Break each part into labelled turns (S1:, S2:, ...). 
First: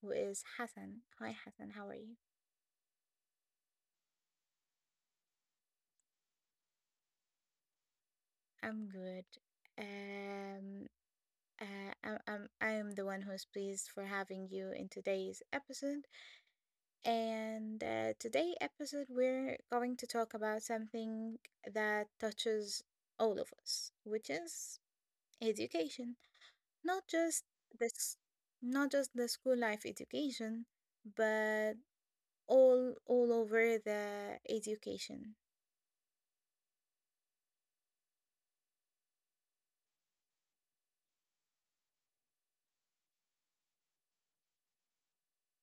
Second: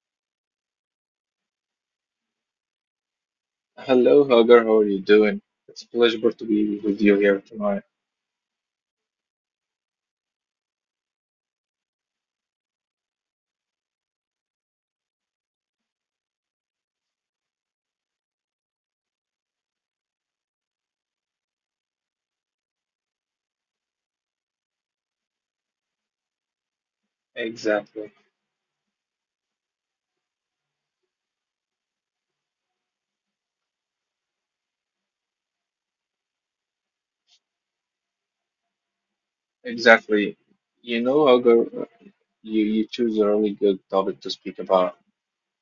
S1: who is Hassan. Hi, Hassan. How are you?
S2: Hello, Hagar. How are you doing? It's a pleasure to be with you here tonight.
S1: I'm good. Um, I'm the one who's pleased for having you in today's episode. And today episode we're going to talk about something that touches all of us, which is education. Not just
S2: Exactly.
S1: this not just the school life education, but all over the education.
S2: Exactly. Hagar, you choose a really good topic to speak about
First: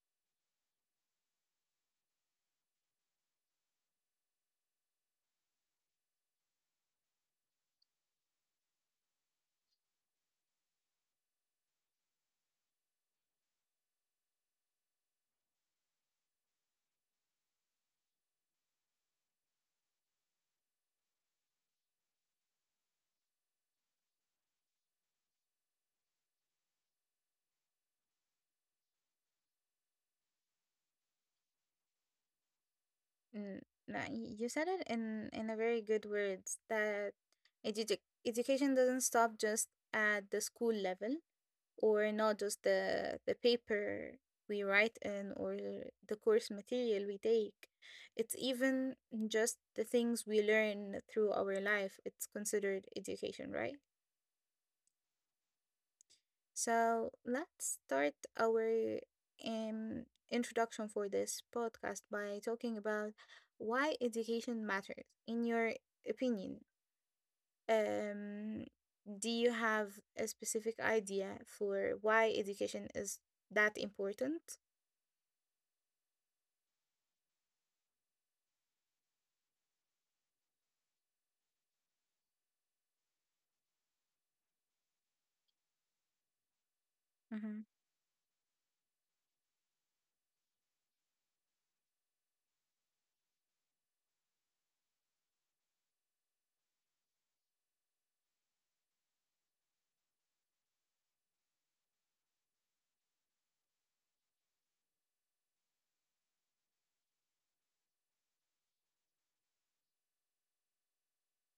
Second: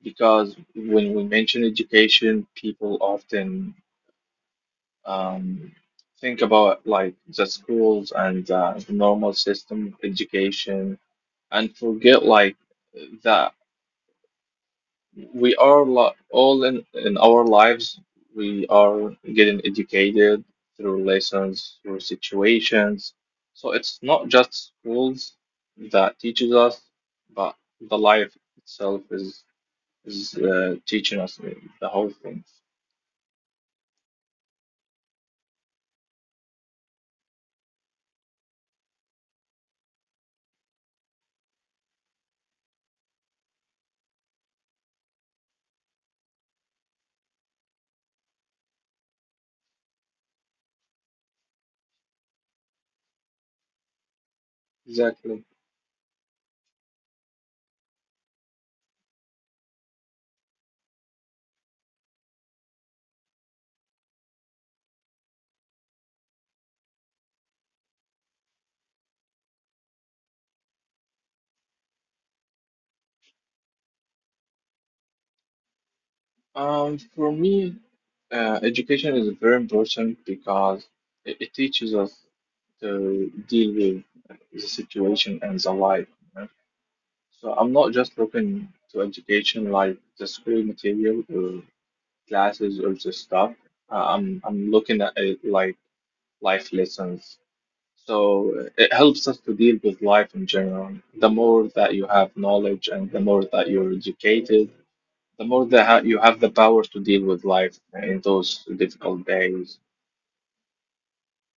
S2: because when we mention education, people often um, think about like the schools and the normal system of education and forget like that. We are all in our lives, we are getting educated through lessons, through situations, so it's not just schools that teaches us, but the life itself is teaching us the whole thing.
S1: Mm, nah, you said it in a very good words that edu- education doesn't stop just at the school level, or not just the paper we write in, or the course material we take. It's even just the things we learn through our life. It's considered education, right?
S2: Exactly.
S1: So let's start our um, introduction for this podcast by talking about why education matters. In your opinion, um, do you have a specific idea for why education is that important?
S2: Um, for me, education is very important because it teaches us to deal with the situation and the life. So
S1: Hmm.
S2: I'm not just looking to education like the school material or classes or the stuff. I'm looking at it like life lessons. So it helps us to deal with life in general. The more that you have knowledge and the more that you're educated, the more that ha you have the power to deal with life in those difficult days.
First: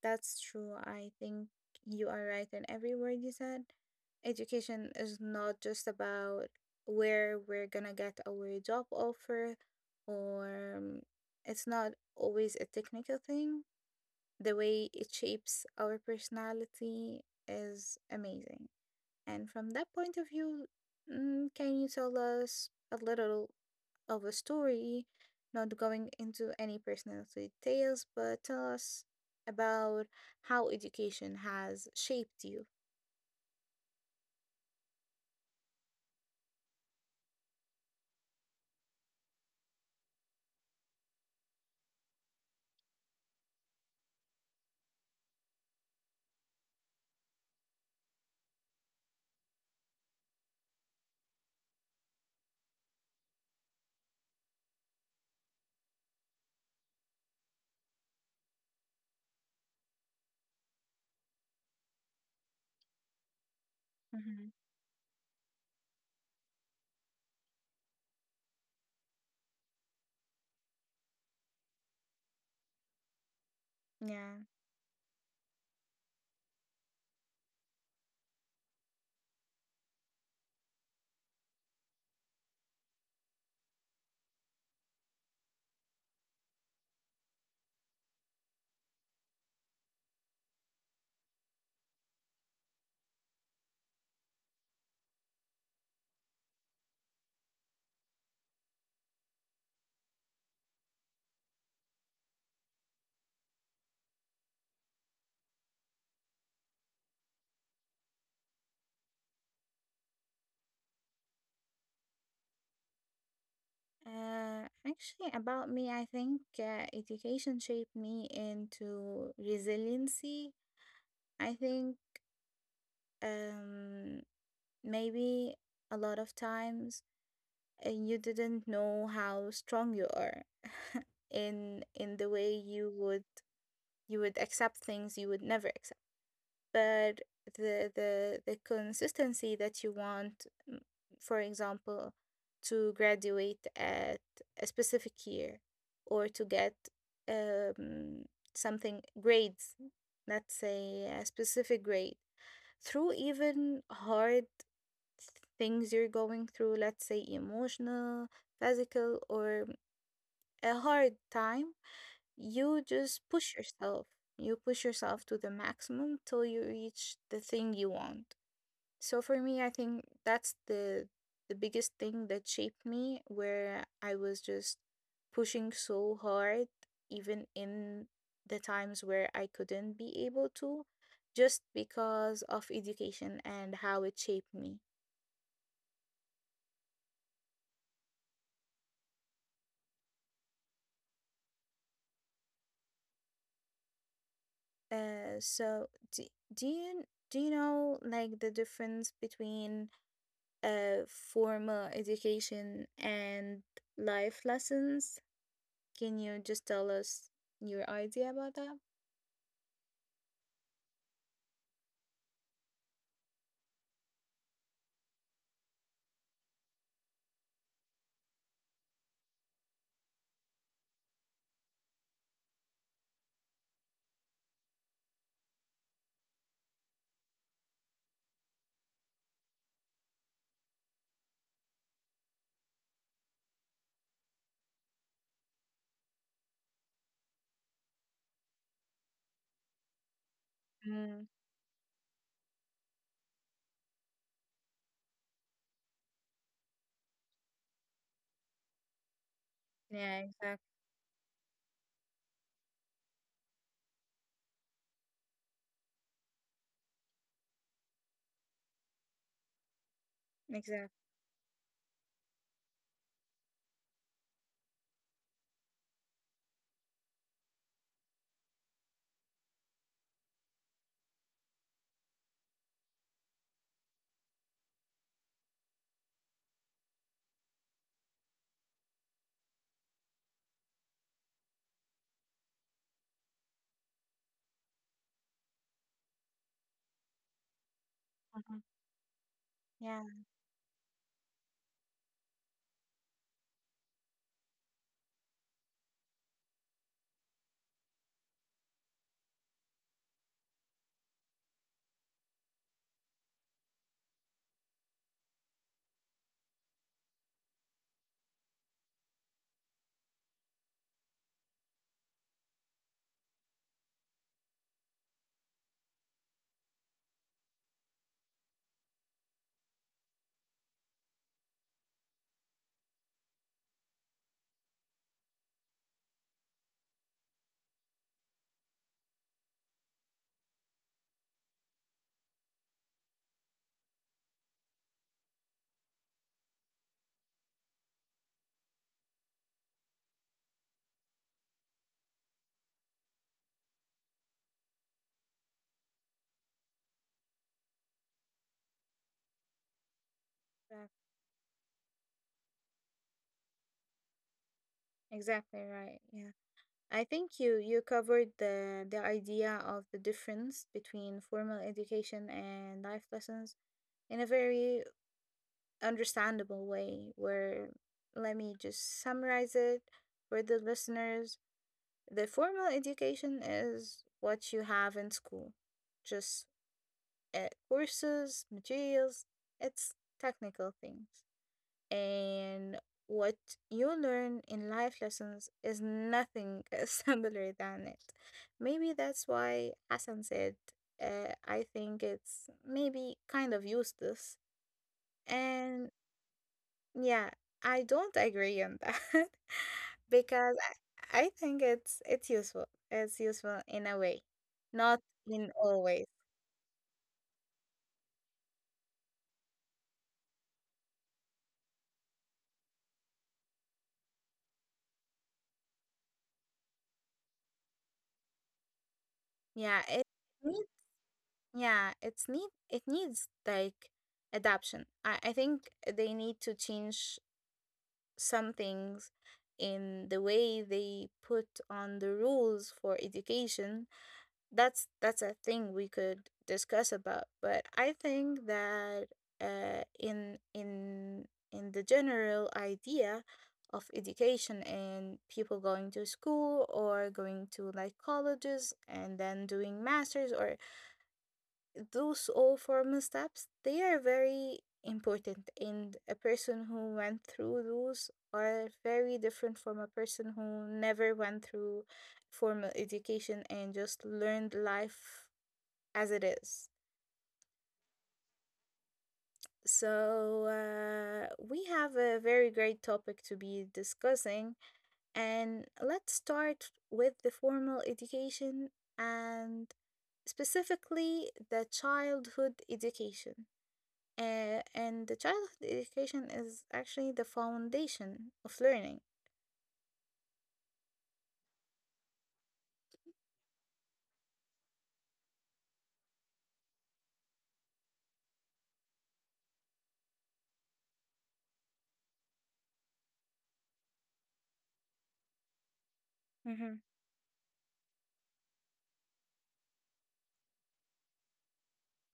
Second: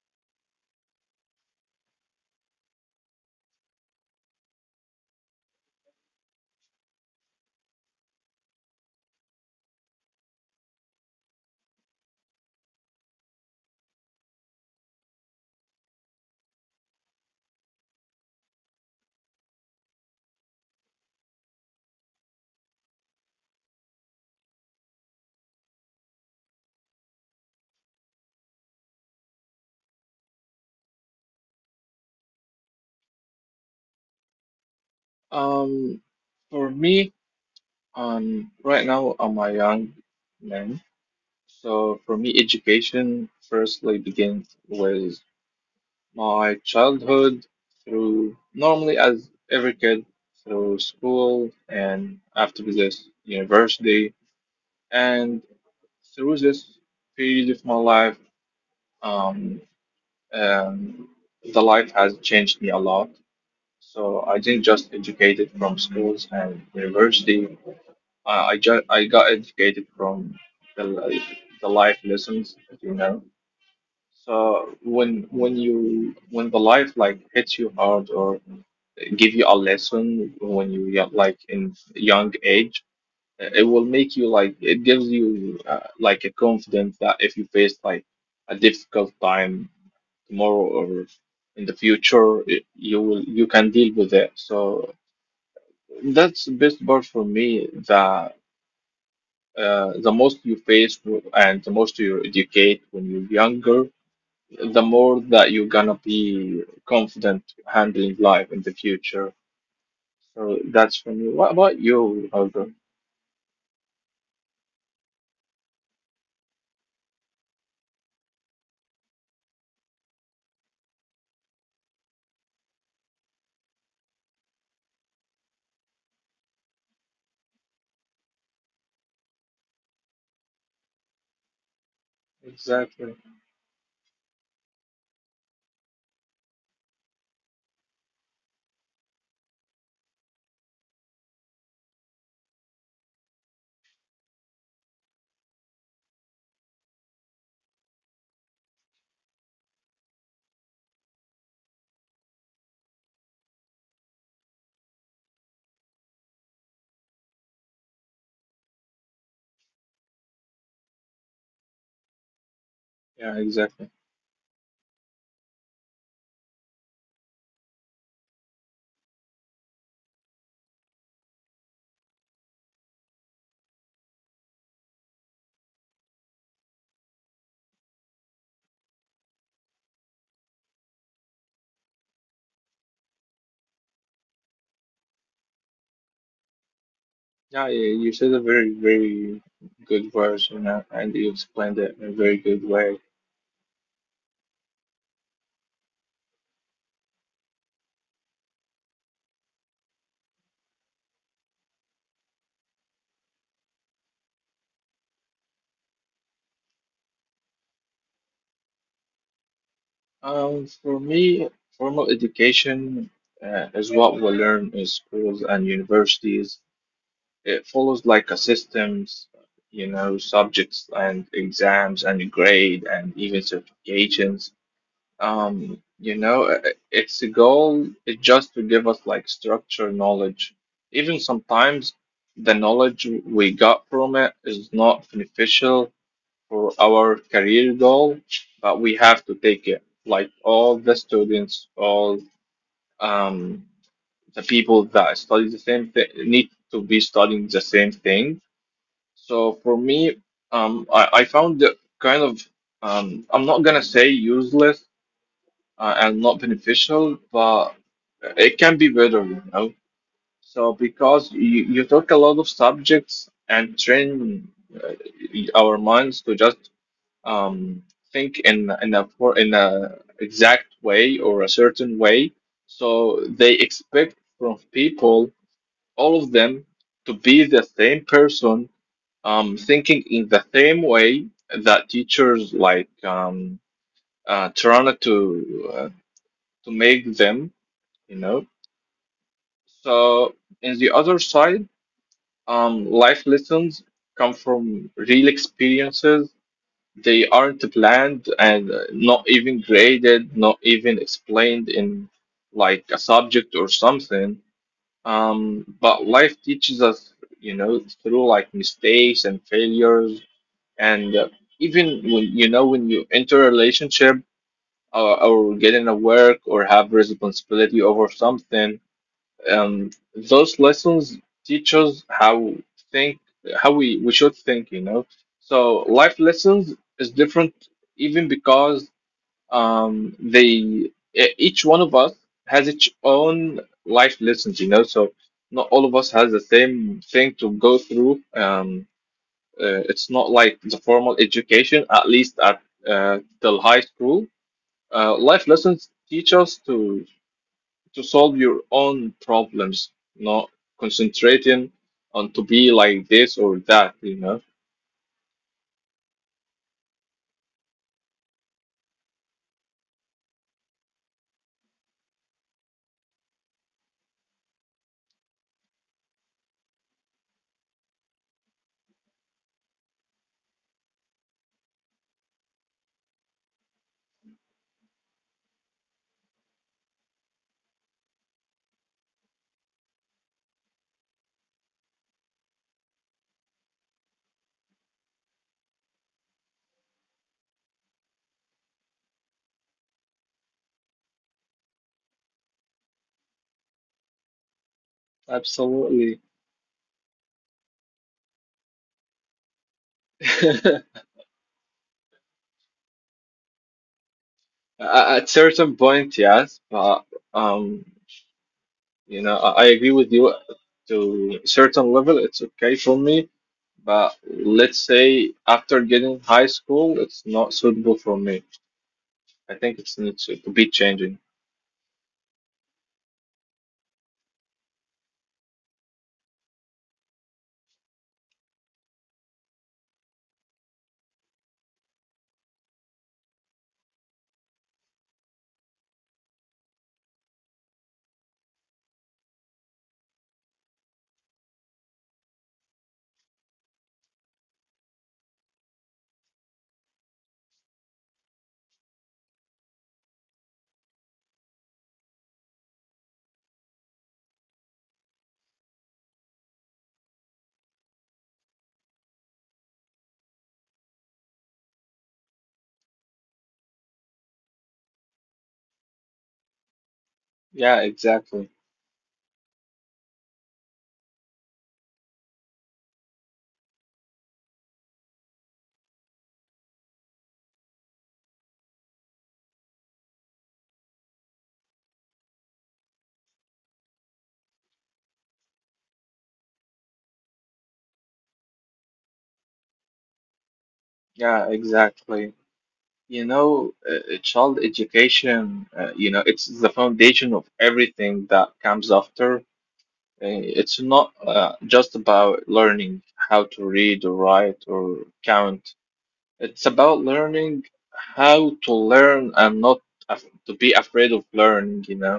S1: That's true. I think you are right in every word you said. Education is not just about where we're gonna get our job offer, or it's not always a technical thing. The way it shapes our personality is amazing. And from that point of view, can you tell us a little of a story, not going into any personal details, but tell us about how education has shaped you.
S2: Um, for me, right now I'm a young man. So for me, education firstly begins with my childhood, through normally as every kid, through school and after this university, and through this period of my life. um, um, the life has changed me a lot. So I
S1: Hmm.
S2: didn't just educated from schools and university. I got educated from the life lessons, as you know.
S1: Yeah.
S2: So when the life like hits you hard or give you a lesson when you, yeah, like in young age, it will make you like, it gives you like a confidence that if you face like a difficult time tomorrow or in the future, it, you will you can deal with it. So that's the best part for me, that the most you face, and the most you educate when you're younger, the more that you're gonna be confident handling life in the future. So that's when you. What about you, Holger?
S1: Actually, about me, I think education shaped me into resiliency. I think um, maybe a lot of times you didn't know how strong you are in the way you
S2: Exactly.
S1: would accept things you would never accept. But the consistency that you want, m- for example, to graduate at a specific year, or to get um, something grades, let's say a specific grade, through even hard things you're going through, let's say emotional, physical, or a hard time, you just
S2: Yeah,
S1: push
S2: exactly.
S1: yourself. You push yourself to the maximum till you reach the thing you want. So for me, I think that's the biggest thing that shaped me, where I was just pushing so hard, even in the times where I couldn't be able to, just because of education and how it shaped me.
S2: Yeah, yeah, you said a very, very good version, and you explained it in a very good way.
S1: So do, do you do you know like the difference between formal education and life lessons. Can you just tell us your idea about that?
S2: For me, formal education is what we learn in schools and universities. It follows like a systems, subjects and exams and grade and even certifications. Um, you know, uh, it's a goal. It just to give us like structure knowledge. Even sometimes the knowledge we got from it is not beneficial for our career goal, but we have to take it. Like all the
S1: Mm.
S2: students, all um, the people that study the same thing need to be studying the same thing. So for me,
S1: Yeah, exactly.
S2: I found it kind of, I'm not gonna say useless and not beneficial, but it can be better. So
S1: Exactly.
S2: because you took a lot of subjects and train uh, our minds to just um, think in a exact way or a certain way, so they expect from people, all of them, to be the same person, thinking in the same way that teachers like, trying to, to make them you know.
S1: Mhm. Yeah,
S2: So, in the other side, life lessons come from real experiences. They aren't planned, and not even graded, not even explained in like a subject or something. But life teaches us, through like mistakes and failures, and even when you enter a relationship, or get in a work, or have responsibility over something. Um, those lessons teach us how think, how we should think. So life lessons is different, even because they, each one of us has its own life lessons. So not all of us has the same thing to go through. It's not like the formal education, at least at till high school. Life lessons teach us to solve your own problems, not
S1: exact,
S2: concentrating on to be like this or that, you know?
S1: exactly right. Yeah, I think you covered the idea of the difference between formal education and life lessons in a very understandable way. Where let me just summarize it for the listeners. The formal education is what you have in school, just courses, materials, it's technical things. And what you learn in life lessons is nothing similar than it. Maybe that's why Hassan said, I think it's maybe kind of useless. And
S2: Absolutely.
S1: yeah, I don't agree on that because
S2: A-
S1: I think it's useful. It's useful in a way, not
S2: At
S1: in
S2: certain
S1: always.
S2: point, yes, but um, I agree with you to a certain level, it's okay for me, but let's say after getting high school, it's not suitable for me. I think
S1: Yeah,
S2: it's needs to be
S1: need,
S2: changing.
S1: yeah, it needs like adaption. I think they need to change some things in the way they put on the rules for education. That's a thing we could discuss about, but I think that, in in the general idea of education and people going to school or going to like colleges and then doing masters, or those all formal steps, they are very important, and a person who went through those are very different from a person who never went through formal education and just learned life as it is.
S2: Yeah, exactly.
S1: So, we have a very great topic to be discussing, and let's start with the formal education, and specifically the childhood education. And the childhood education is actually the foundation of learning.
S2: Yeah, exactly. Child education, it's the foundation of everything that comes after. It's not just about learning how to read or write or count. It's
S1: Mm-hmm.
S2: about learning how to learn and not af to be afraid of learning.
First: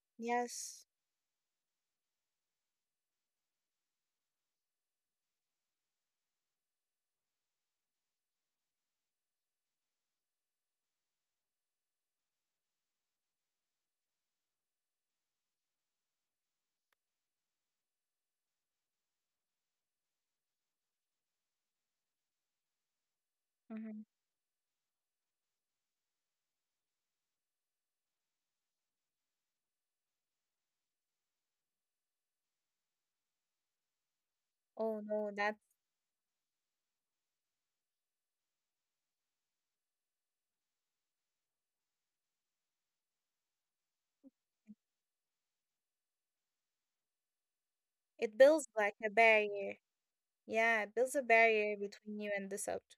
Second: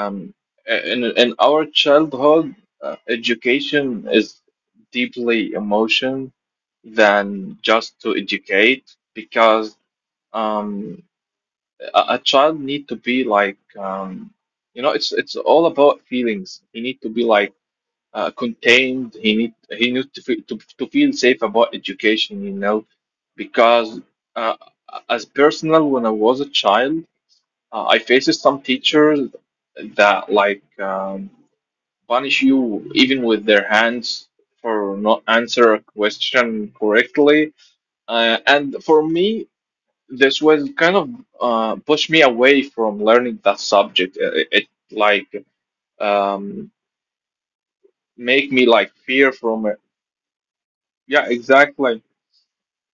S2: Um,
S1: Yes.
S2: in our childhood, education is deeply emotion than just to educate because. Um, a child need to be like, um, it's all about feelings. He need to be like, contained. He need to feel safe about education, because,
S1: Mm-hmm.
S2: uh, as personal, when I was a child, I faced some teachers that like, um, punish you even with their hands for
S1: Oh
S2: not
S1: no, that
S2: answer a question correctly, and for me this was kind of, pushed me away from learning that subject. It like, um,
S1: it
S2: make
S1: builds
S2: me like
S1: like a
S2: fear from
S1: barrier.
S2: it.
S1: Yeah, it builds a
S2: Yeah,
S1: barrier
S2: exactly.
S1: between you and the subject.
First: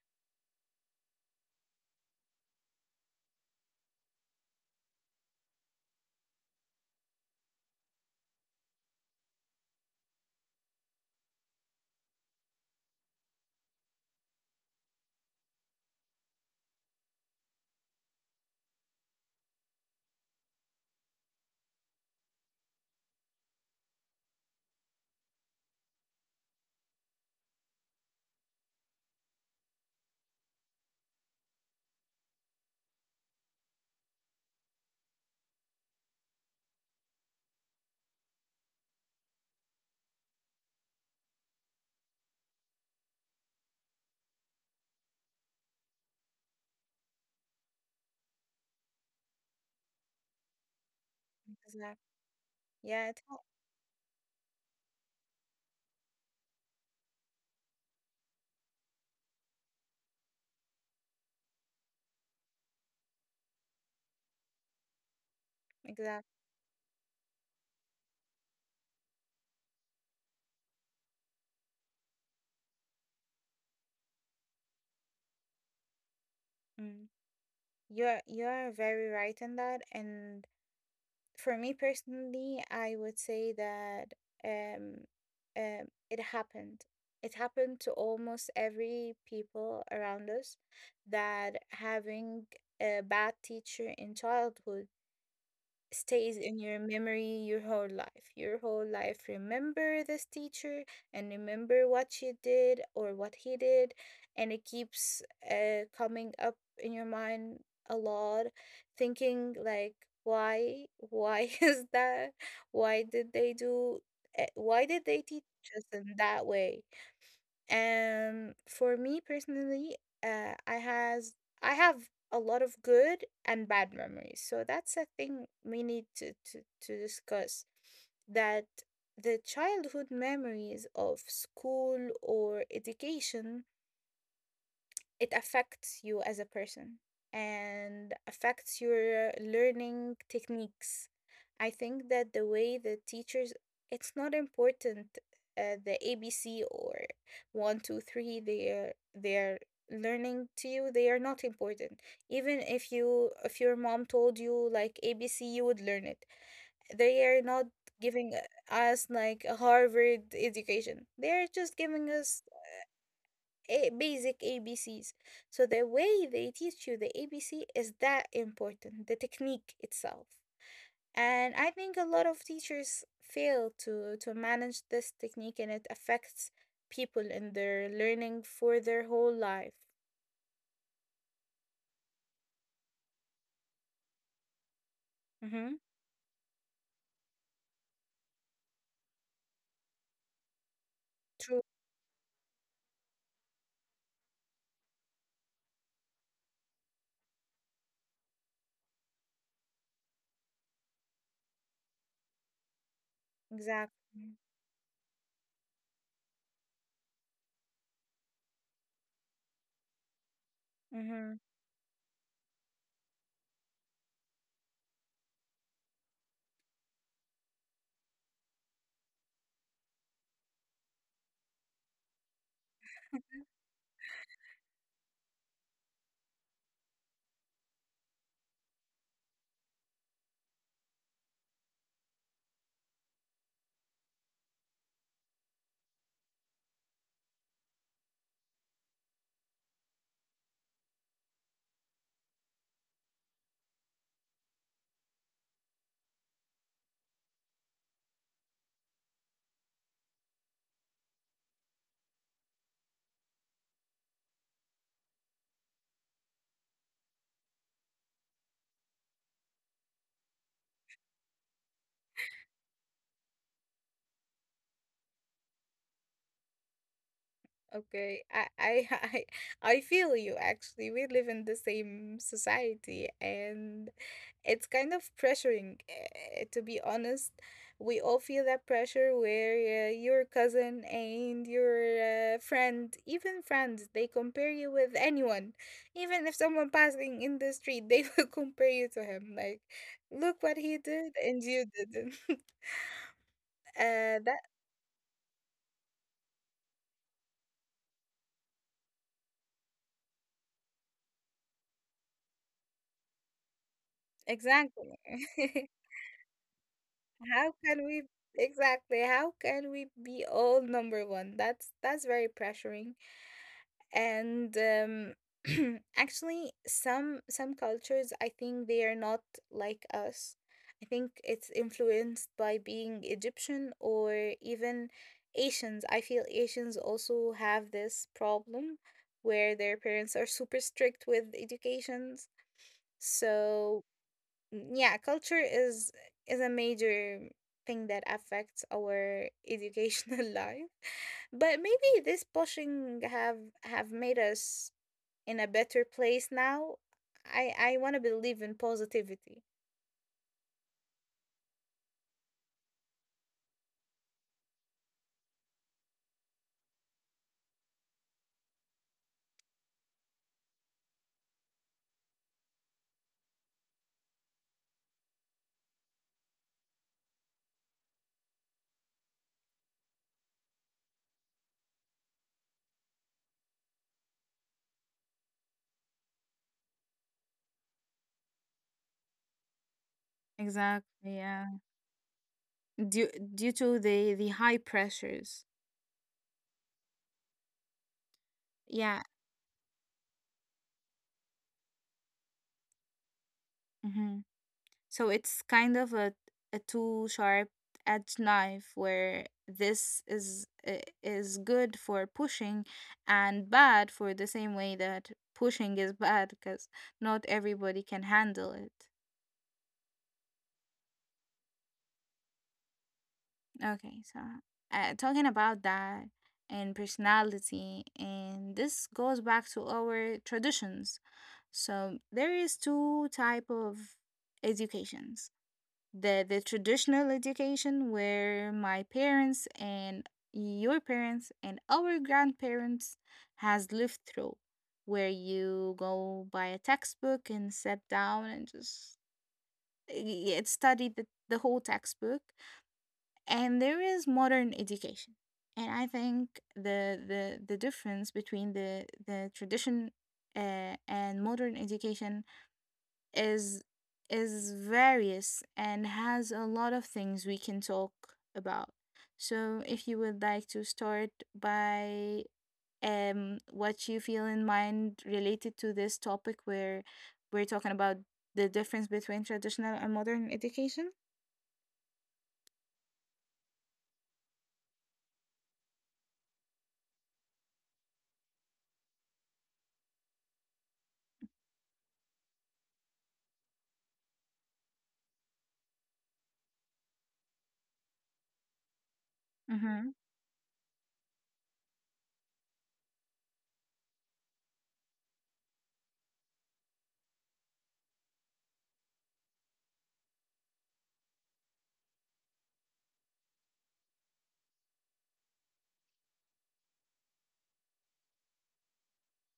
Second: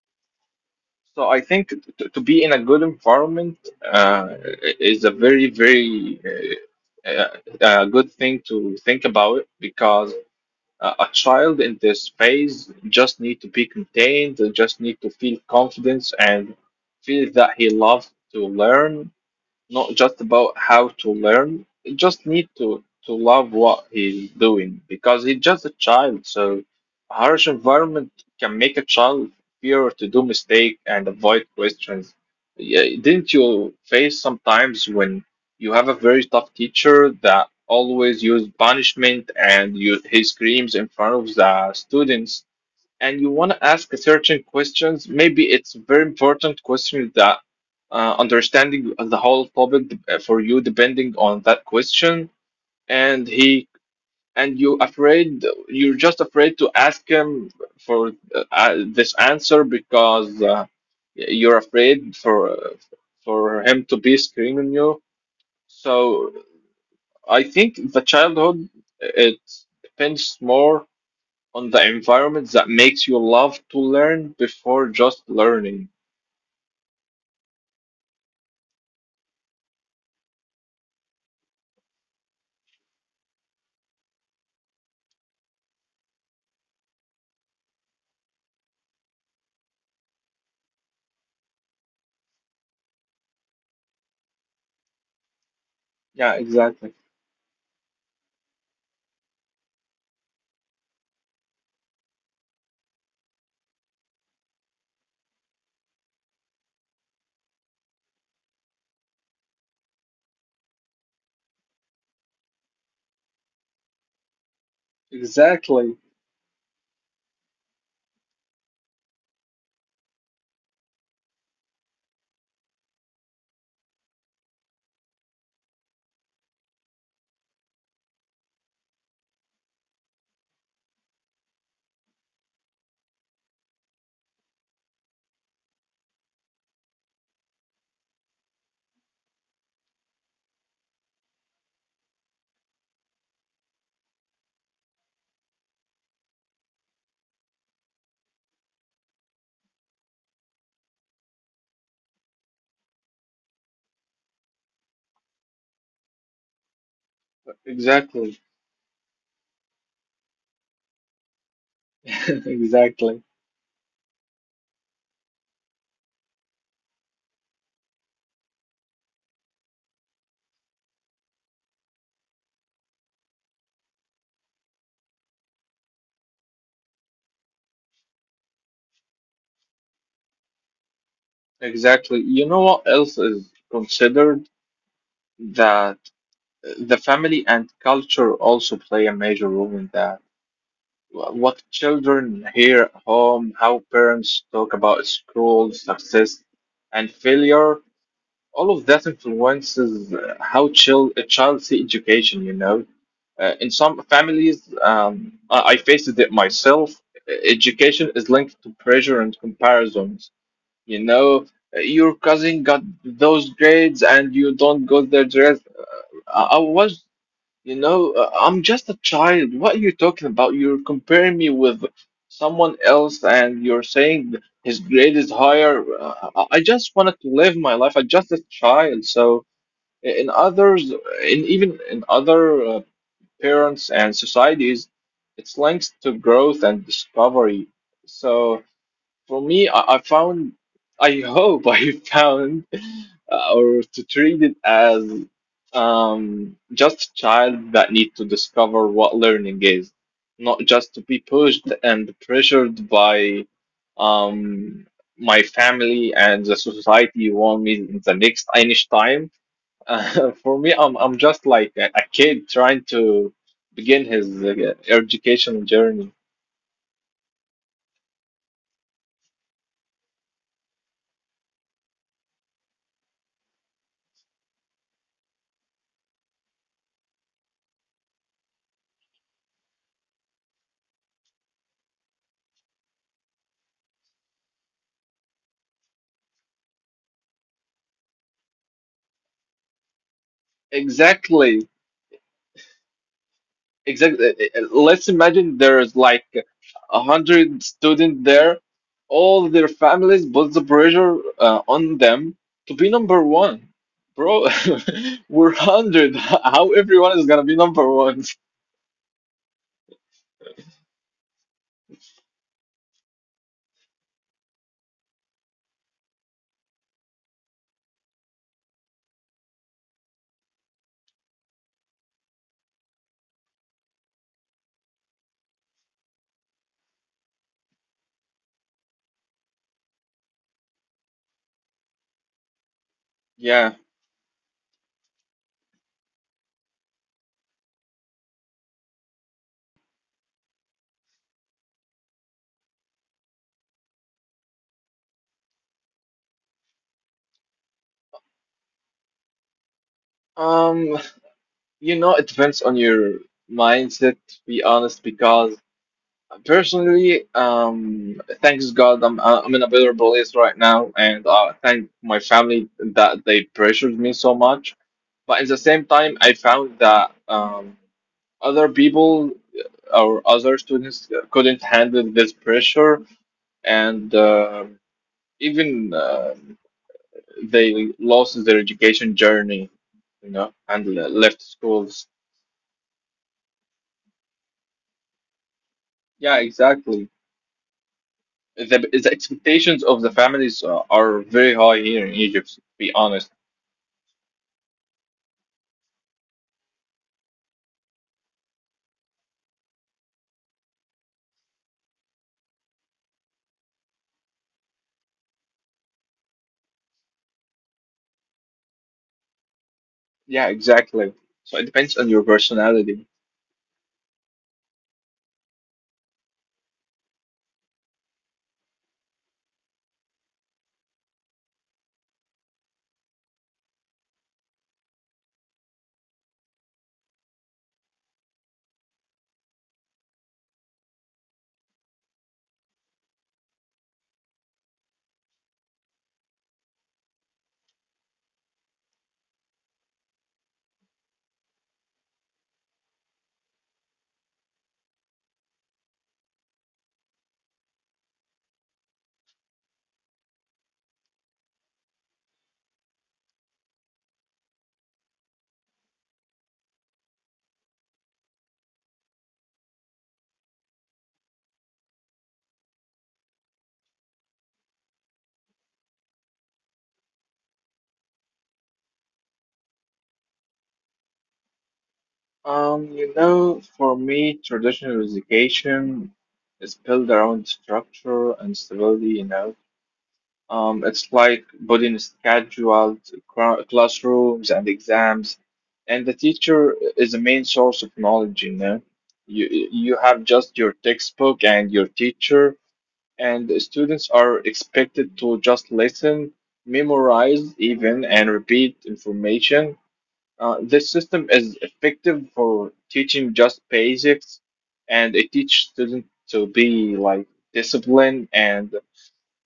S2: So I think to be in a good environment uh, is a very very uh, good thing to think about, because a child in this phase just need to be contained, just need to feel confidence and feel that he loves to learn, not just about how to learn. He just need to love what he's doing because he's just a child. So a harsh environment can make a child fear to do mistake and avoid questions. Yeah, didn't you face sometimes when you have a very tough teacher that always use punishment, and he screams in front of the students, and you want to ask a certain questions, maybe it's very important question that, understanding the whole topic, for you depending on that
S1: Exactly.
S2: question,
S1: Yeah, it's
S2: and
S1: not
S2: he and you afraid you're just afraid to ask him for, this answer because, you're afraid for him to be screaming you.
S1: exact.
S2: So I think the childhood, it depends more on the environment that makes you love to learn before just learning.
S1: Mm. You're very right in that. And for me personally, I would say that um, it happened. It happened to almost every people around us that having a bad teacher in childhood
S2: Yeah,
S1: stays in your
S2: exactly.
S1: memory your whole life. Your whole life remember this teacher, and remember what she did or what he did, and it keeps coming up in your mind a lot, thinking like, why is that, why did they do, why did they teach us
S2: Exactly.
S1: in that way. For me personally, uh, I has I have a lot of good and bad memories. So that's a thing we need to discuss. That the childhood memories of school or education, it affects you as a person, and affects your learning techniques. I think that the way the teachers, it's not important the ABC or one, two, three, they are learning to you. They are not important. Even if your mom told you like ABC, you would learn it. They are not
S2: Exactly.
S1: giving us like a Harvard education. They are just giving us
S2: Exactly.
S1: basic ABC's. So the way they teach you the ABC is that important, the technique itself. And I think a lot of teachers fail to manage this technique, and it affects people in their learning for their whole life.
S2: Exactly. You know what else is considered
S1: Mm-hmm.
S2: that the family and culture also play a major role in that. What
S1: True,
S2: children hear at home, how parents talk about school, success, and failure, all of that influences how chill a child see education, in some
S1: exactly.
S2: families. I faced it myself. Education is linked to pressure and comparisons, you
S1: Mm-hmm.
S2: know your cousin got those grades and you don't got their grades. I was you know, I'm just a child. What are you talking about? You're comparing me with someone else, and you're saying his grade is higher. I just wanted to live my life. I'm just a child. So i- in others, in other parents and societies, it's linked to growth and discovery. So for me, I found, I hope I found, or to treat it as just a child that need to discover what learning is, not just to be pushed and pressured by, um, my family and the society want me in the next Einstein. For me, I'm just like a kid trying to begin his education journey.
S1: Okay, I I I feel you actually. We live in the same society, and it's kind of pressuring, to be honest. We all feel that pressure where your cousin and your friend, even friends, they compare you with anyone. Even if someone passing in the street, they will compare you to him. Like, look what he did and
S2: Exactly.
S1: you didn't.
S2: Exactly.
S1: That
S2: Let's imagine there's like 100 students there, all their families put the pressure on them to be number one. Bro,
S1: exactly.
S2: we're 100. How everyone is gonna be
S1: How can
S2: number
S1: we
S2: one?
S1: exactly? How can we be all number one? That's very pressuring. And actually, some cultures, I think they are not like us. I think it's influenced by being Egyptian or even Asians. I feel Asians also have this problem where their parents are super strict with educations.
S2: Yeah.
S1: So, mm, yeah, culture is a major thing that affects our educational life, but maybe this pushing have made us in a better place now. I want to believe in positivity.
S2: Um, it depends on your mindset, to be honest, because Personally, thanks God, I'm in a better place right now, and thank my family that they pressured me so much. But at the same time, I found that, other people, or other students couldn't handle this pressure, and even, they lost their education journey, and
S1: Exactly,
S2: left
S1: yeah.
S2: schools.
S1: Due Due to the high pressures.
S2: Yeah, exactly. the
S1: Yeah.
S2: the expectations of the families are very high here in Egypt, to be honest.
S1: Hmm. So it's kind of a two sharp edged knife, where this is good for pushing and bad for the same way that pushing is bad, because not everybody can handle it.
S2: Yeah, exactly. So it depends on your personality.
S1: Okay, so, talking about that and personality, and this goes back to our traditions. So there is two type of educations. The traditional education, where my parents and your parents and our grandparents has lived through, where you go buy a textbook and sit down and just study the whole textbook. And there is modern education, and I think the difference between the tradition and modern education is is various, and has a lot of things we can talk about. So if you would like to start by what you feel in mind related to this topic, where we're talking about the difference between traditional and modern education.
S2: For me, traditional education is built around structure and stability. It's like building scheduled classrooms and exams, and the teacher is the main source of knowledge, you know. You
S1: Mm-hmm.
S2: have just your textbook and your teacher, and the students are expected to just listen, memorize even, and repeat information. This system is effective for teaching just basics, and it teaches students to be like disciplined and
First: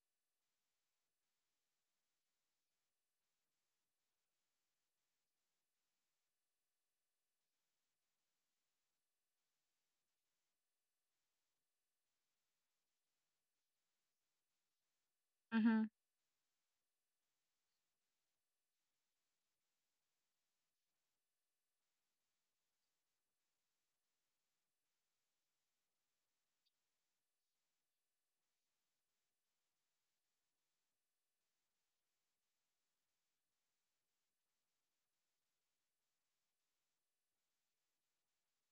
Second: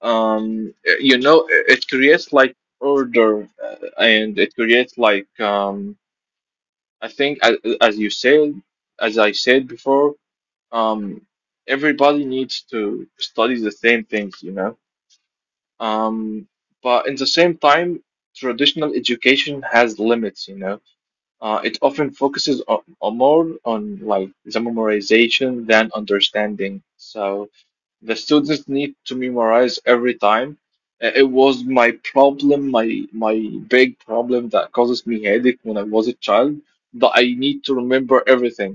S2: um, you know it creates like order, and it creates like I think as you said as I said before, um, everybody needs to study the same things, you know.
S1: Mm-hmm.
S2: um, but in the same time, traditional education has limits, you know. It often focuses on more on like the memorization than understanding. So the students need to memorize every time. It was my problem, my big problem that causes me headache when I was a child, that I need to remember everything.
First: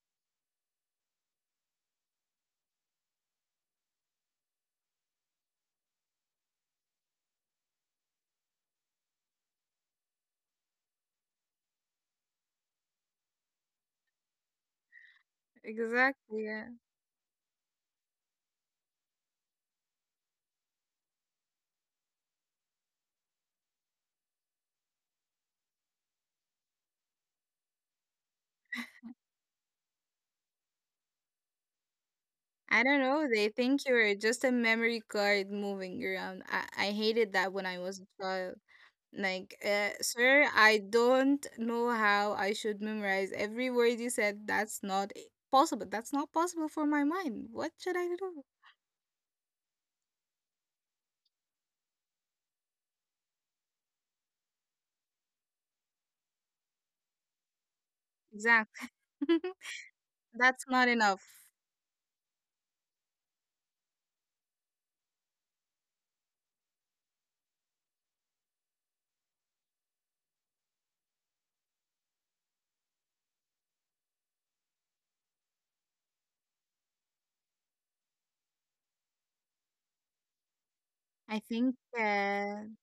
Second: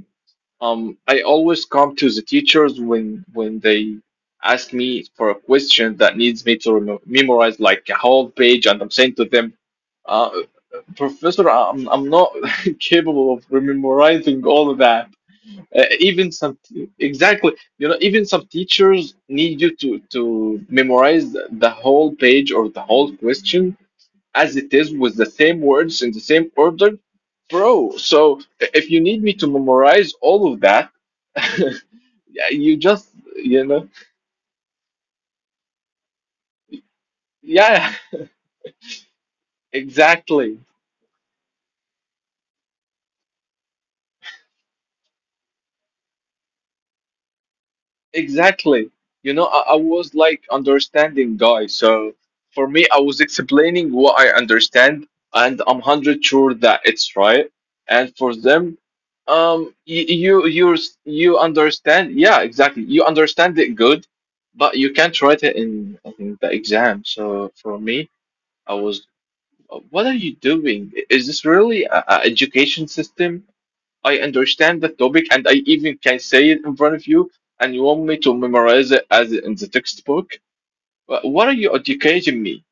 S2: I always come to the teachers when they ask me for a question that needs me to remo memorize like a whole page, and I'm saying to them, uh, "Professor, I'm not capable of memorizing all of that." Even
S1: Exactly.
S2: some
S1: Yeah.
S2: Exactly, you know, even some teachers need you to memorize the whole page or the whole question as it is with the same words in the same order, bro. So if you need me to memorize all of that, yeah, you
S1: I don't
S2: just,
S1: know. They
S2: you
S1: think
S2: know,
S1: you're just a memory card moving around. I hated that when I
S2: yeah,
S1: was a child. Like, sir,
S2: exactly.
S1: I don't know how I should memorize every word you said. That's not possible. That's not possible for my mind. What should I do?
S2: Exactly. You know, I was like understanding guy. So for me, I was explaining what I understand, and I'm hundred sure that it's right. And for them,
S1: Exactly.
S2: um, you you
S1: That's
S2: you
S1: not enough.
S2: you understand? Yeah, exactly. You understand it good, but you can't write it in the exam. So for me, I was, what are you doing? Is this really a education system? I understand the topic and I even can say it in front of you, and you want me to memorize it as in the textbook?
S1: I
S2: What are
S1: think
S2: you educating
S1: uh,
S2: me?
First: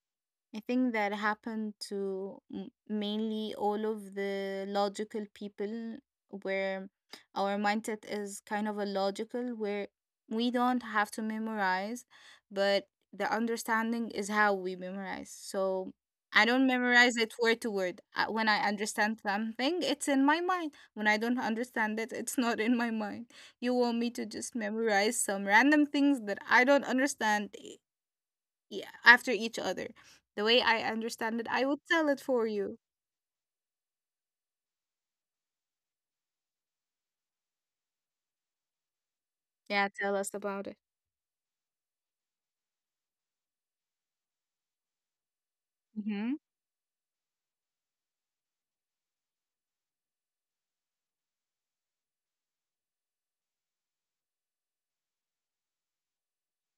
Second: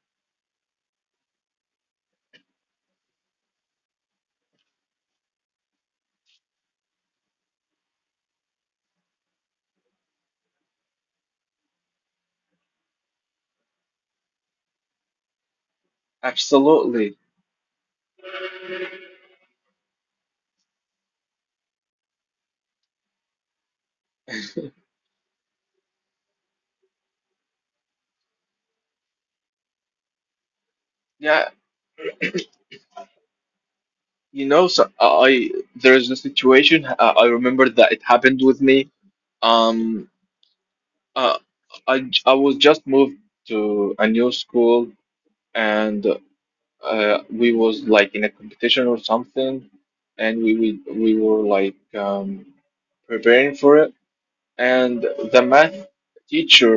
S1: I think that happened to mainly all of the logical people, where our mindset is kind of a logical, where we don't have to memorize, but the understanding is how we memorize. So I don't memorize
S2: Absolutely.
S1: it word to word. When I understand something, it's in my mind. When I don't understand it, it's not in my mind. You want me to just memorize some random things that I don't understand. Yeah, after each other. The way I understand it,
S2: Yeah,
S1: I will tell it for you.
S2: you know, so I there is a situation, I remember that it happened with me.
S1: Yeah,
S2: Um,
S1: tell us about it.
S2: uh, I was just moved to a new school and
S1: Mhm.
S2: we was like in a competition or something, and we were like preparing for it and the math teacher,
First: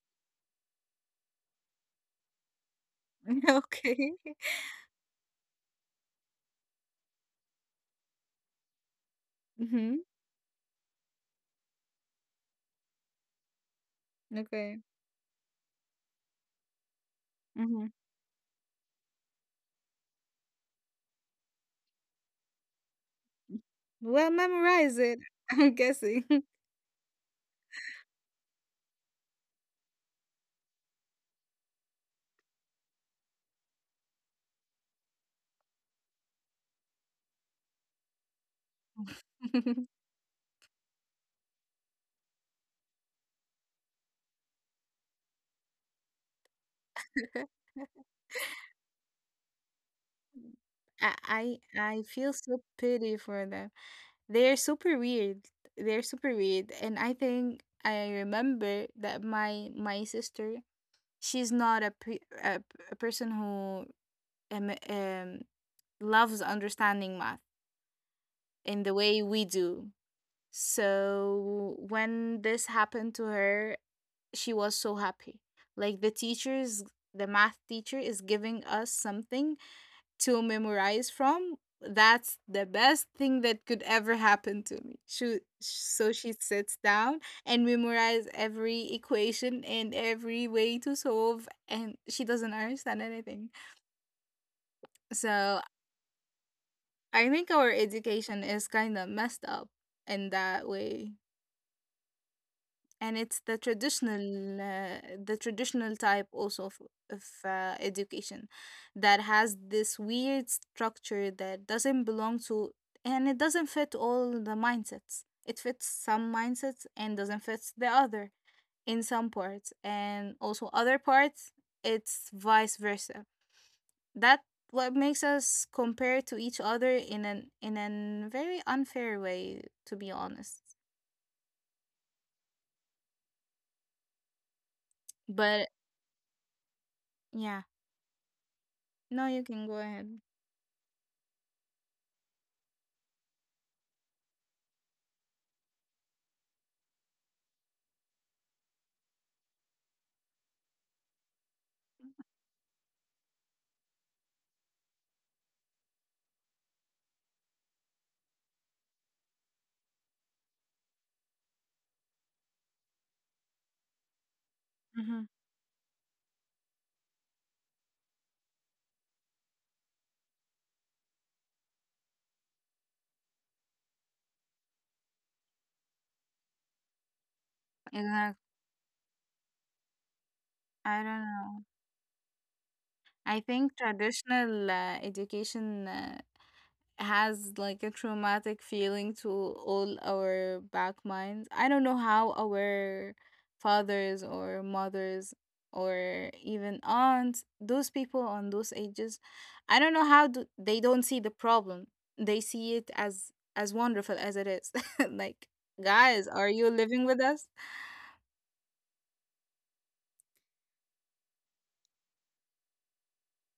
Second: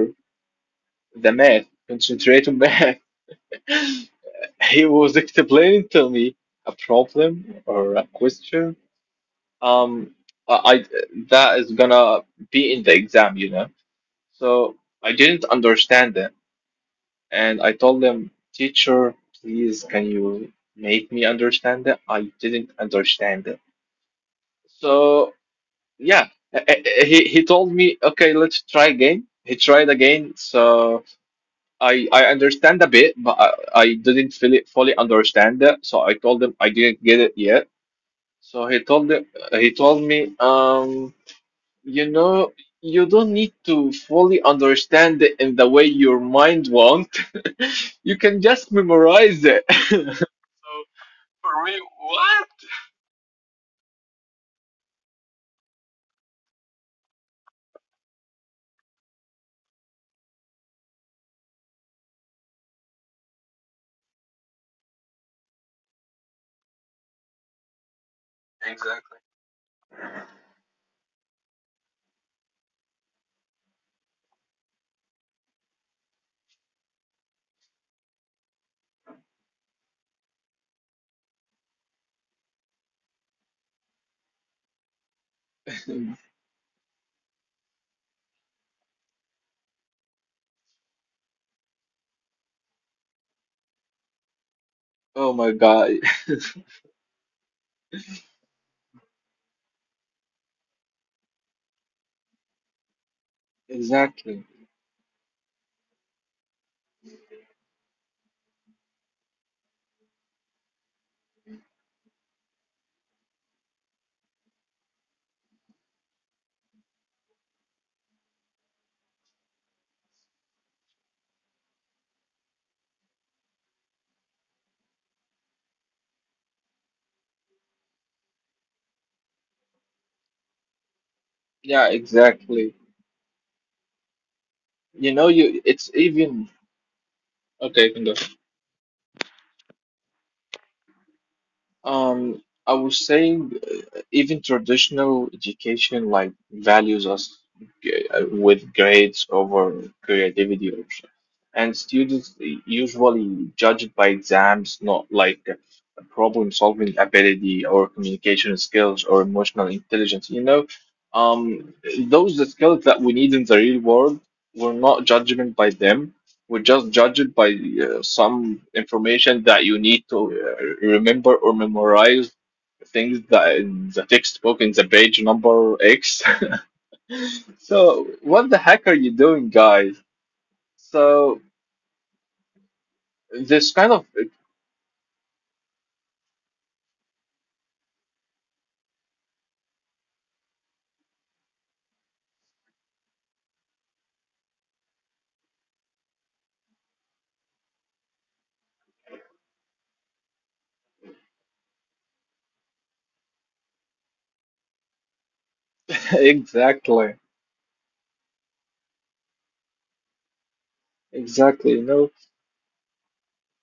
S2: the math, concentrate on math.
S1: Okay.
S2: He was explaining to me a problem or a question. Um,
S1: Mhm.
S2: I I- that is gonna be in the exam, you know. So
S1: Okay.
S2: I didn't understand it, and I
S1: Mhm.
S2: told him, teacher, please, can you make me understand it? I didn't understand it.
S1: Well, memorize it.
S2: So
S1: I'm guessing.
S2: yeah, he told me, okay, let's try again. He tried again, so. I understand a bit, but I didn't fully understand it. So I told him I didn't get it yet. So he told me, you know, you don't need to fully understand it in the way your mind wants. You can just memorize it. So
S1: I
S2: for
S1: I
S2: me,
S1: I feel
S2: what?
S1: so pity for them. They're super weird. They're super weird, and I think I remember that my sister, she's not a pe- a, p- a person who um, um loves understanding math, in the
S2: Exactly.
S1: way we do. So when this happened to her, she was so happy. Like the teachers, the math teacher is giving us something to memorize from. That's the best thing that could ever happen to me. So she sits down and memorize every equation and every way to solve, and she doesn't understand anything.
S2: Oh my
S1: So
S2: God.
S1: I think our education is kind of messed up in that way. And it's
S2: Exactly.
S1: the traditional type also of, of education that has this weird structure that doesn't belong to, and it doesn't fit all the mindsets. It fits some mindsets and doesn't fit the other in some parts, and also other parts it's vice versa. That what makes us compare to each other in an very unfair way, to be honest.
S2: Yeah, exactly. You know, you
S1: But
S2: it's even
S1: yeah,
S2: okay, you can go.
S1: no, you can go ahead.
S2: I would say, even traditional education like values us with grades over creativity also. And students usually judge it by exams, not like problem solving ability or communication skills or emotional intelligence. You know, um, those are the skills that we need in the real world, we're not
S1: Mhm.
S2: judgment by them. We just judge it by some information that you need to remember or memorize things that in the textbook in the page number X. So
S1: Exactly.
S2: what the heck are you doing, guys?
S1: I don't
S2: So
S1: know. I
S2: this
S1: think
S2: kind of
S1: traditional education has like a traumatic feeling to all our back minds. I don't know how our fathers or mothers or even aunts, those people on those ages, I don't know how do, they don't see the problem. They see it as wonderful as it is. Like, guys, are you living
S2: exactly,
S1: with us?
S2: exactly. You know,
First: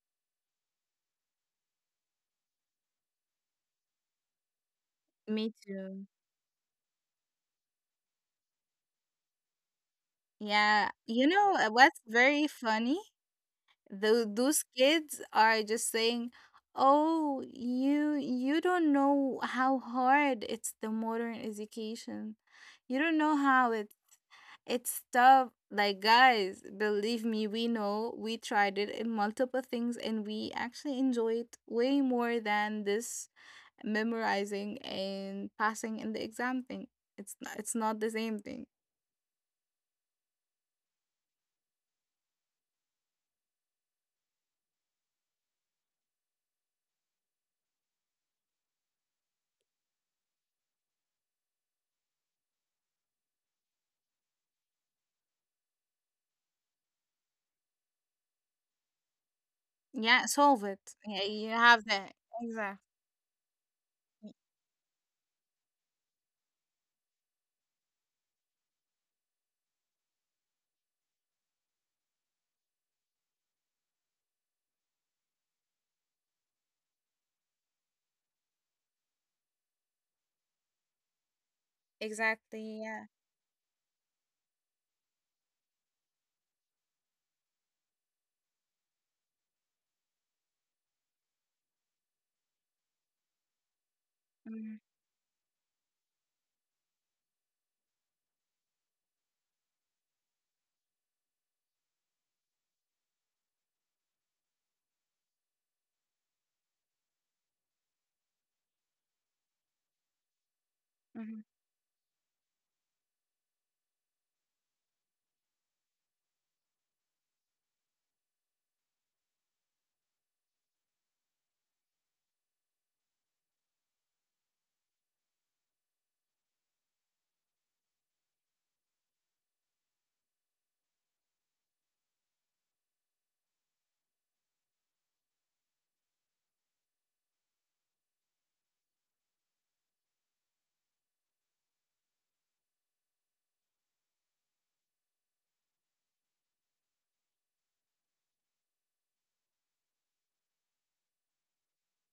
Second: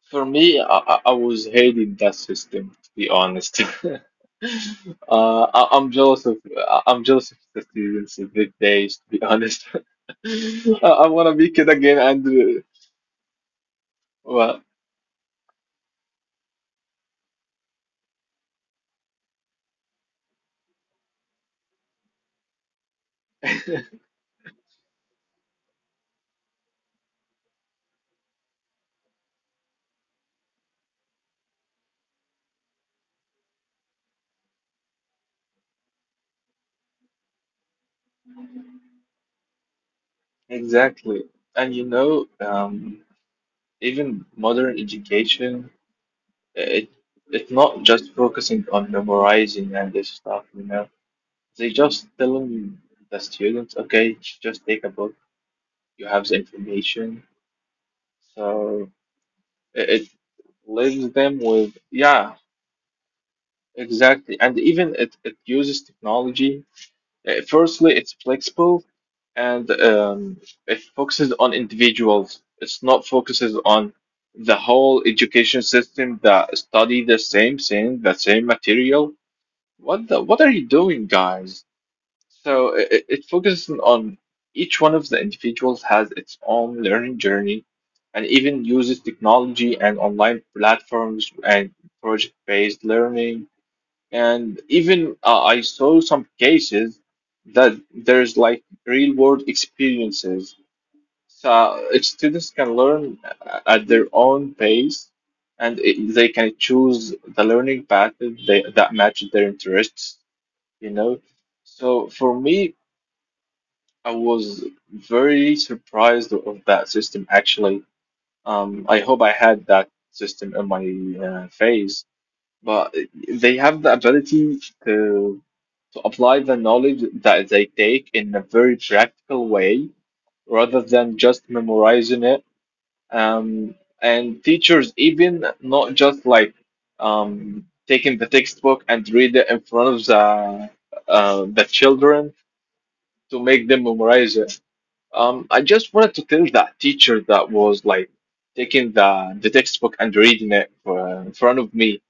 S2: for me, I was hating that system, to be honest.
S1: Me too.
S2: I'm jealous of the students of these days, to be honest.
S1: Yeah,
S2: I
S1: you
S2: want to be
S1: know
S2: kid again,
S1: what's very
S2: and
S1: funny? Tho-
S2: well,
S1: those kids are just saying, oh, you don't know how hard it's the modern education, you don't know how it it's tough. Like, guys, believe me, we know, we tried it in multiple things and we actually enjoyed way more than this memorizing and passing in the exam thing. It's not the same thing.
S2: exactly. And you know, even modern education, it it's not just focusing on memorizing and this stuff. You know, they just telling the students, okay, just take a book. You have the information, so it
S1: Yeah, solve it.
S2: leaves
S1: Yeah,
S2: them
S1: you
S2: with
S1: have that.
S2: yeah,
S1: Exactly.
S2: exactly. And even it uses technology. Firstly, it's flexible, and it focuses on individuals. It's not focuses on the whole education system that study the same thing, the same material. What the, what are you doing, guys? So
S1: Exactly. Yeah.
S2: it focuses on each one of the individuals has its own learning journey, and even uses technology and online platforms and project-based learning, and
S1: Mm-hmm.
S2: even I saw some cases that there's like real world experiences. So if students can learn at their own pace and they can choose the learning path that that matches their interests, you know.
S1: Mm-hmm.
S2: So for me, I was very surprised of that system, actually. I hope I had that system in my phase, but they have the ability to apply the knowledge that they take in a very practical way rather than just memorizing it. Um, and teachers, even not just like taking the textbook and read it in front of the children to make them memorize it. I just wanted to tell that teacher that was like taking the textbook and reading it in front of me.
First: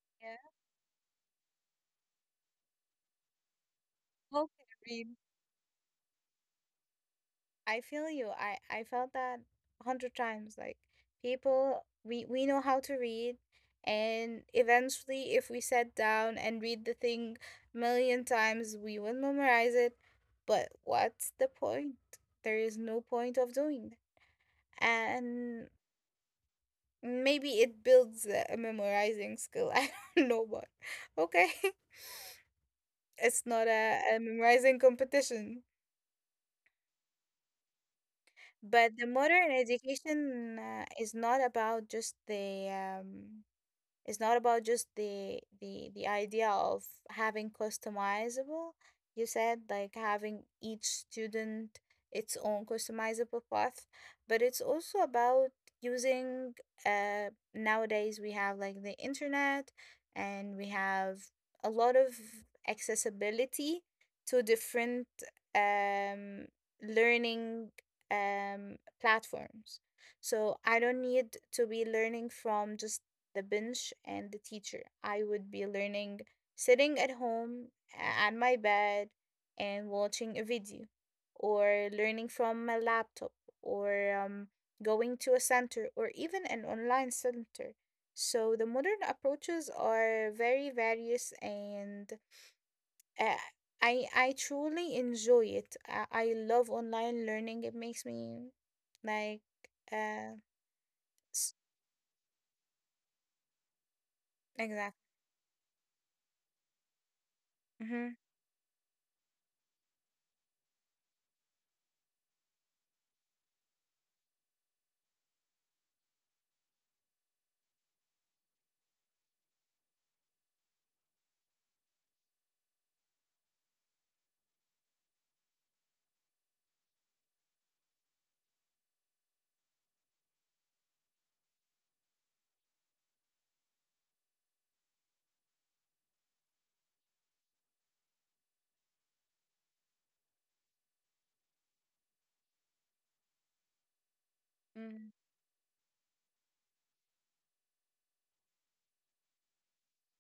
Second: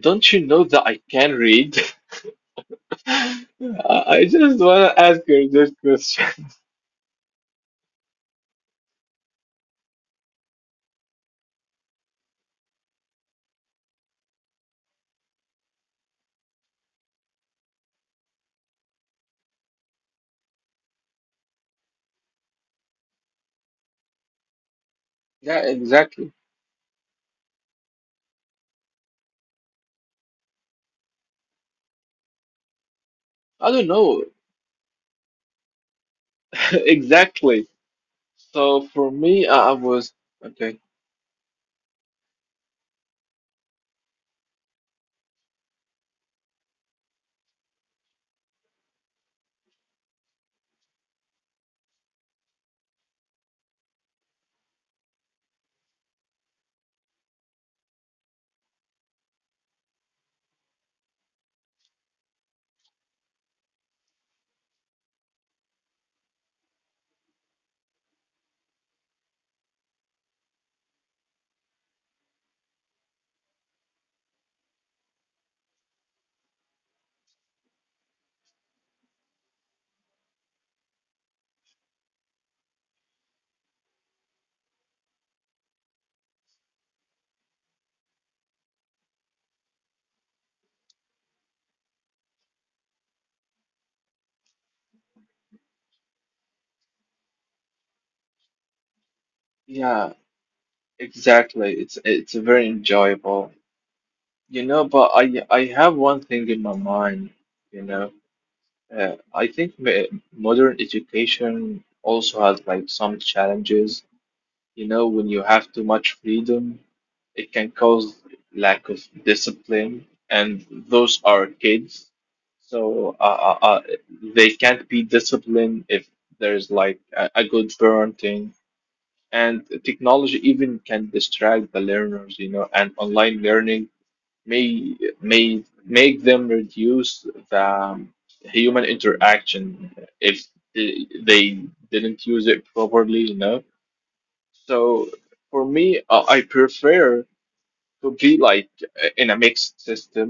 S2: Don't
S1: Yeah.
S2: you know that I can read? I I just
S1: Okay,
S2: want to
S1: Reem.
S2: ask you this question.
S1: I feel you. I felt that 100 times. Like, people, we know how to read, and eventually, if we sat down and read the thing million times, we would memorize it. But what's the point? There is no point of doing that.
S2: Yeah,
S1: And
S2: exactly.
S1: maybe it builds a memorizing skill. I don't know, but okay, it's not
S2: I don't
S1: a
S2: know.
S1: memorizing competition.
S2: Exactly. So
S1: But the
S2: for me,
S1: modern
S2: I was
S1: education
S2: okay.
S1: is not about just the it's not about just the idea of having customizable. You said like having each student its own customizable path, but it's also about using uh nowadays we have like the internet, and we have a lot of accessibility to different um learning platforms. So I don't need to be learning from just the bench and the teacher. I would be learning sitting at home on my bed and watching a video, or learning from my laptop, or going to a center, or even an online center. So the modern approaches are very various and uh, I truly enjoy it. I love online learning. It makes me like
S2: Yeah,
S1: uh s-
S2: exactly. It's very enjoyable, you know.
S1: exact.
S2: But I have one thing in my mind, you know.
S1: Mm-hmm.
S2: Uh, I think modern education also has like some challenges. You know, when you have too much freedom, it can cause lack of discipline, and those are kids. So they can't be disciplined if there's like a good parenting. And technology even can distract the learners, you know, and online learning may may make them reduce the human interaction if they didn't use it properly, you know. So
S1: Mm-hmm.
S2: for me, I prefer to be like in a mixed system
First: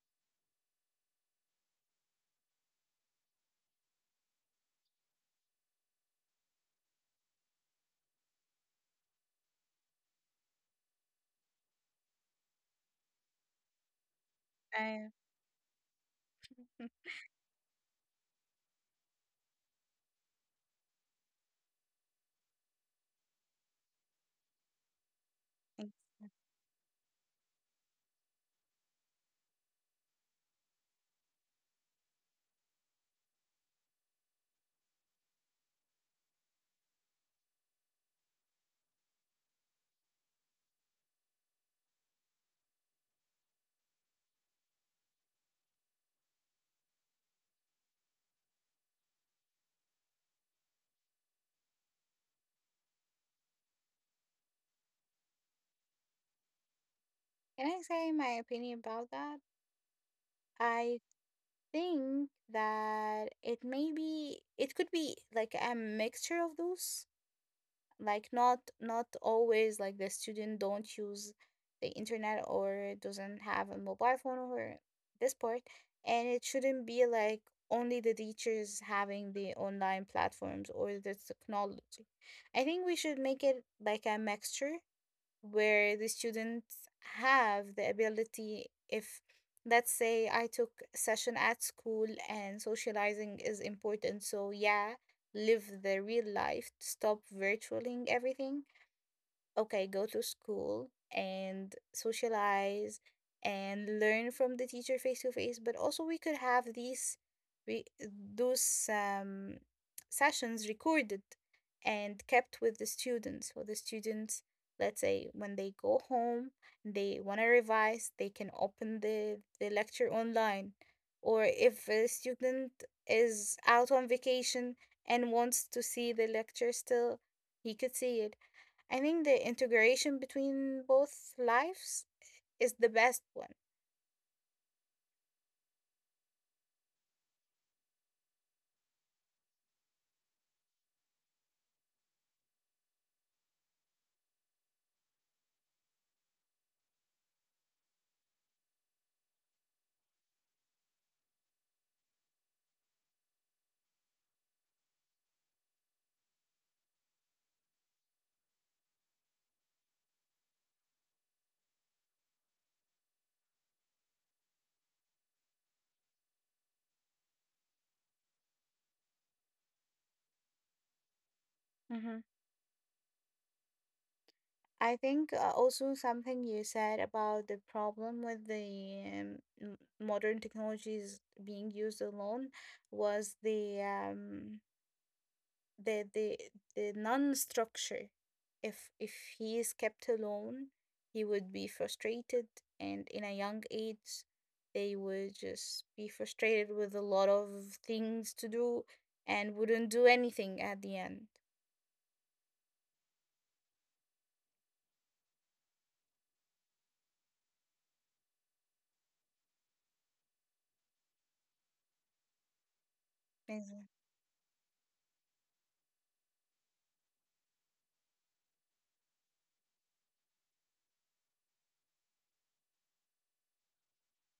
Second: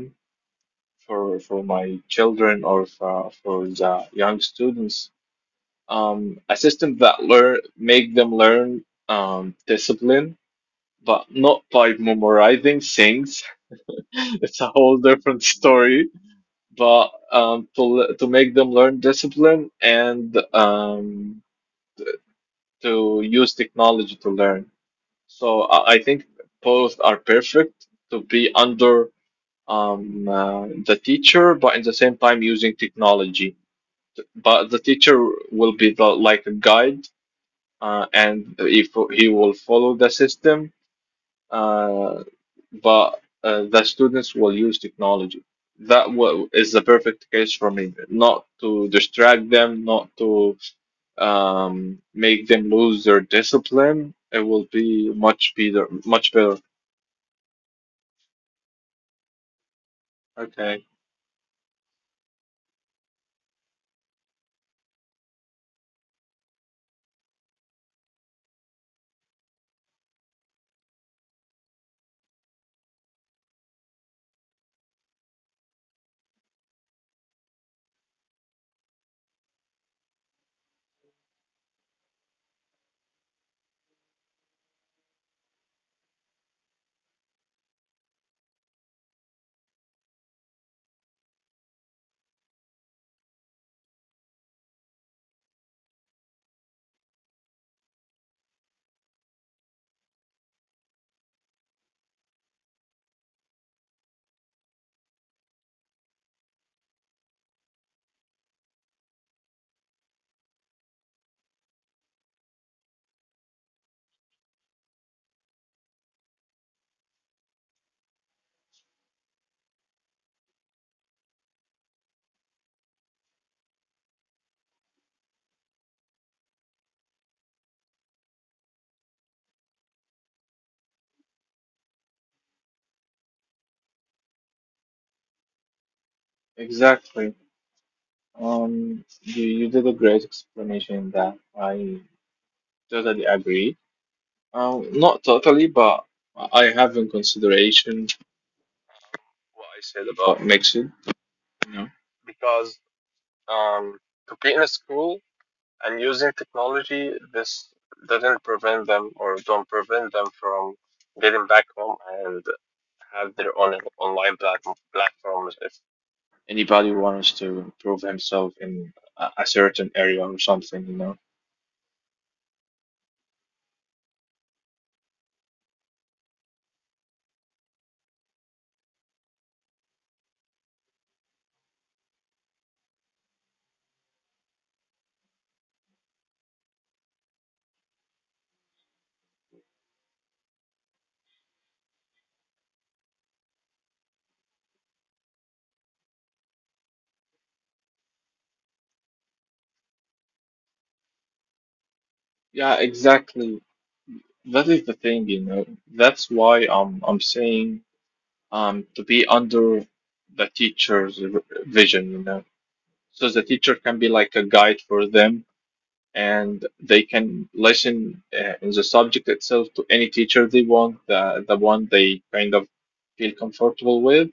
S2: for my children or for the young students. A system that learn make them learn discipline, but not by memorizing things. It's a whole
S1: I,
S2: different story. But to make them learn discipline and to use technology to learn. So I think both are perfect to be under the teacher, but at the same time using technology. But the teacher will be the like a guide, and if he will follow the system, uh, but the students will use technology. Is the perfect case for me. Not to distract them, not to make them lose their discipline. It will be much better, much better.
S1: can I say my opinion about that?
S2: Okay,
S1: I think that it may be it could be like a mixture of those. Like, not not always like the student don't use the internet or doesn't have a mobile phone or this part. And it shouldn't be like only the teachers having the online platforms or the technology. I think we should make it like a mixture where the students have the ability. If let's say I took session at school and socializing is important, so yeah, live the real life, stop virtualing everything. Okay, go to school and socialize and learn from the teacher face to face, but also we could have these, we those sessions recorded and kept with the students. So the students, let's say when they go home, they want to revise, they can open the lecture online. Or if a student is out on vacation and wants to see the lecture still, he could see it. I think the integration between both lives is the best one.
S2: exactly. You did a great explanation that I totally agree. Not totally, but I have in consideration what I said about mixing, you know, because um, to be in a school and using technology, this doesn't prevent them or don't prevent them from getting back home and have their own online platform, platforms anybody wants to improve himself in a certain area or something, you know.
S1: Mm-hmm. I think also something you said about the problem with the modern technologies being used alone was the the the the non-structure. If he is kept alone, he would be frustrated, and in a young age they would just be frustrated with a lot of things to do and wouldn't do anything at the end.
S2: Yeah, exactly. That is the thing, you know. That's why I'm saying to be under the teacher's vision, you know. So the teacher
S1: Exa-
S2: can be like a guide for them, and they can listen in the subject itself to any teacher they want, the one they kind of feel comfortable with.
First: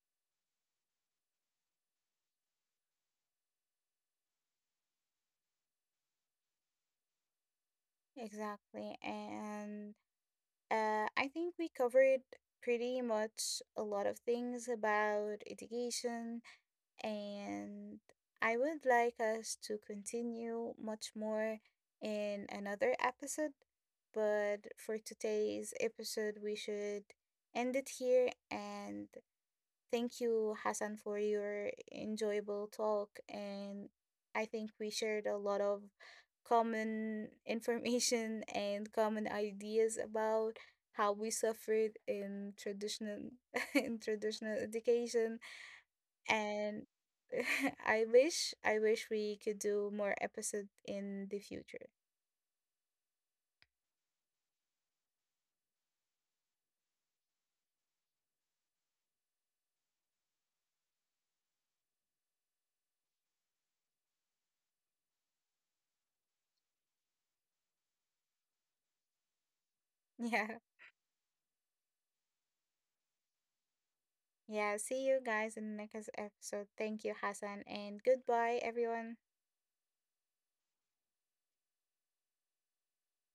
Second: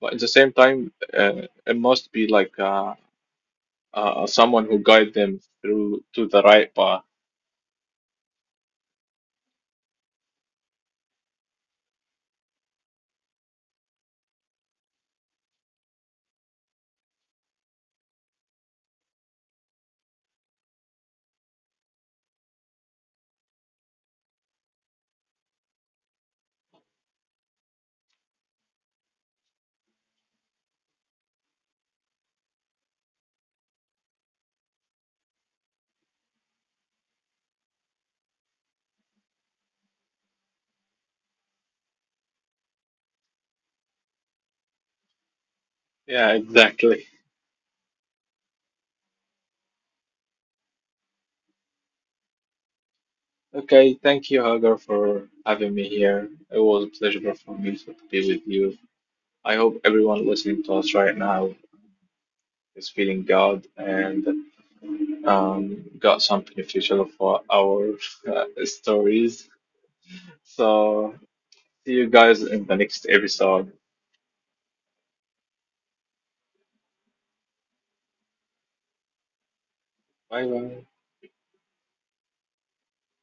S2: But at the same time, it must be like. A someone who guide them through to the right path.
S1: exactly. And I think we covered pretty much a lot of things about education, and I would like us to continue much more in another episode. But for today's episode, we should end it here. And thank you, Hassan, for your enjoyable talk. And I think we shared a lot of common information and common ideas about how we suffered in traditional in traditional education.
S2: Yeah,
S1: And
S2: exactly.
S1: I wish we could do more episode in the future.
S2: Okay, thank you, Hagar, for having me here. It was a pleasure for me to be with you. I hope everyone listening to us right now is feeling good and got some beneficial for our stories.
S1: Yeah.
S2: So, see you guys in the next episode.
S1: Yeah, see you guys in the next episode. Thank you, Hassan, and goodbye, everyone.
S2: Bye bye.